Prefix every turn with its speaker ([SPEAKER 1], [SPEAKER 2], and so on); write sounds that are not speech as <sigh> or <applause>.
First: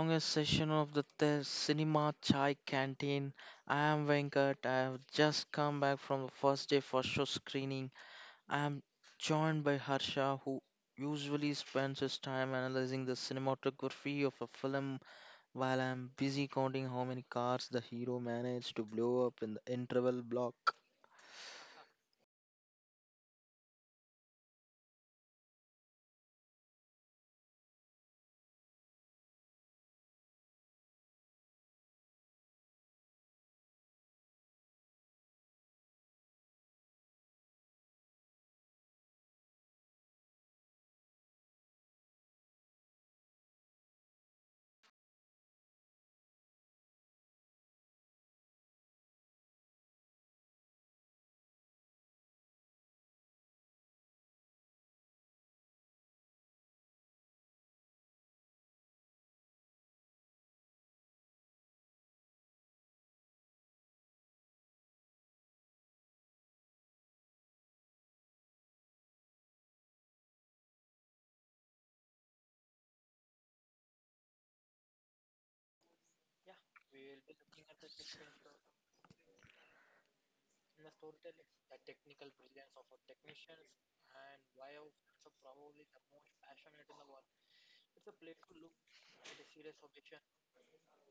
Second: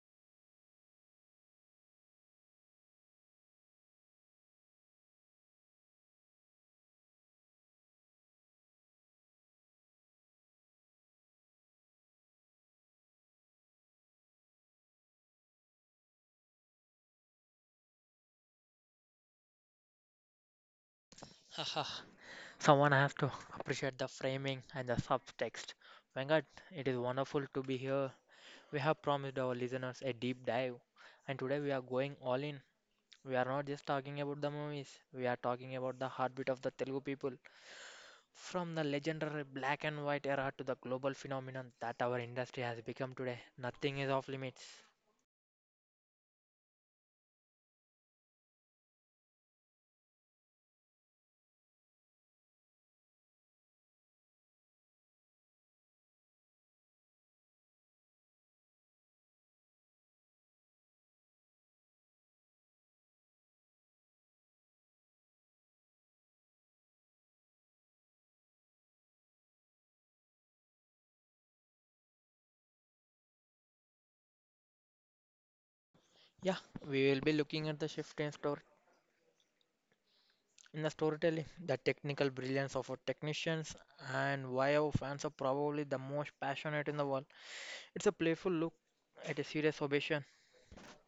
[SPEAKER 1] longest session of the Cinema Chai Canteen. I am Venkat. I have just come back from the first day for show screening. I am joined by Harsha, who usually spends his time analyzing the cinematography of a film, while I am busy counting how many cars the hero managed to blow up in the interval block.
[SPEAKER 2] <sighs> Haha, someone has to appreciate the framing and the subtext. Vanguard, it is wonderful to be here. We have promised our listeners a deep dive, and today we are going all in. We are not just talking about the movies, we are talking about the heartbeat of the Telugu people. From the legendary black and white era to the global phenomenon that our industry has become today, nothing is off limits. Yeah, we will be looking at the shift in storytelling the technical brilliance of our technicians, and why our fans are probably the most passionate in the world. It's a playful look at a serious obsession.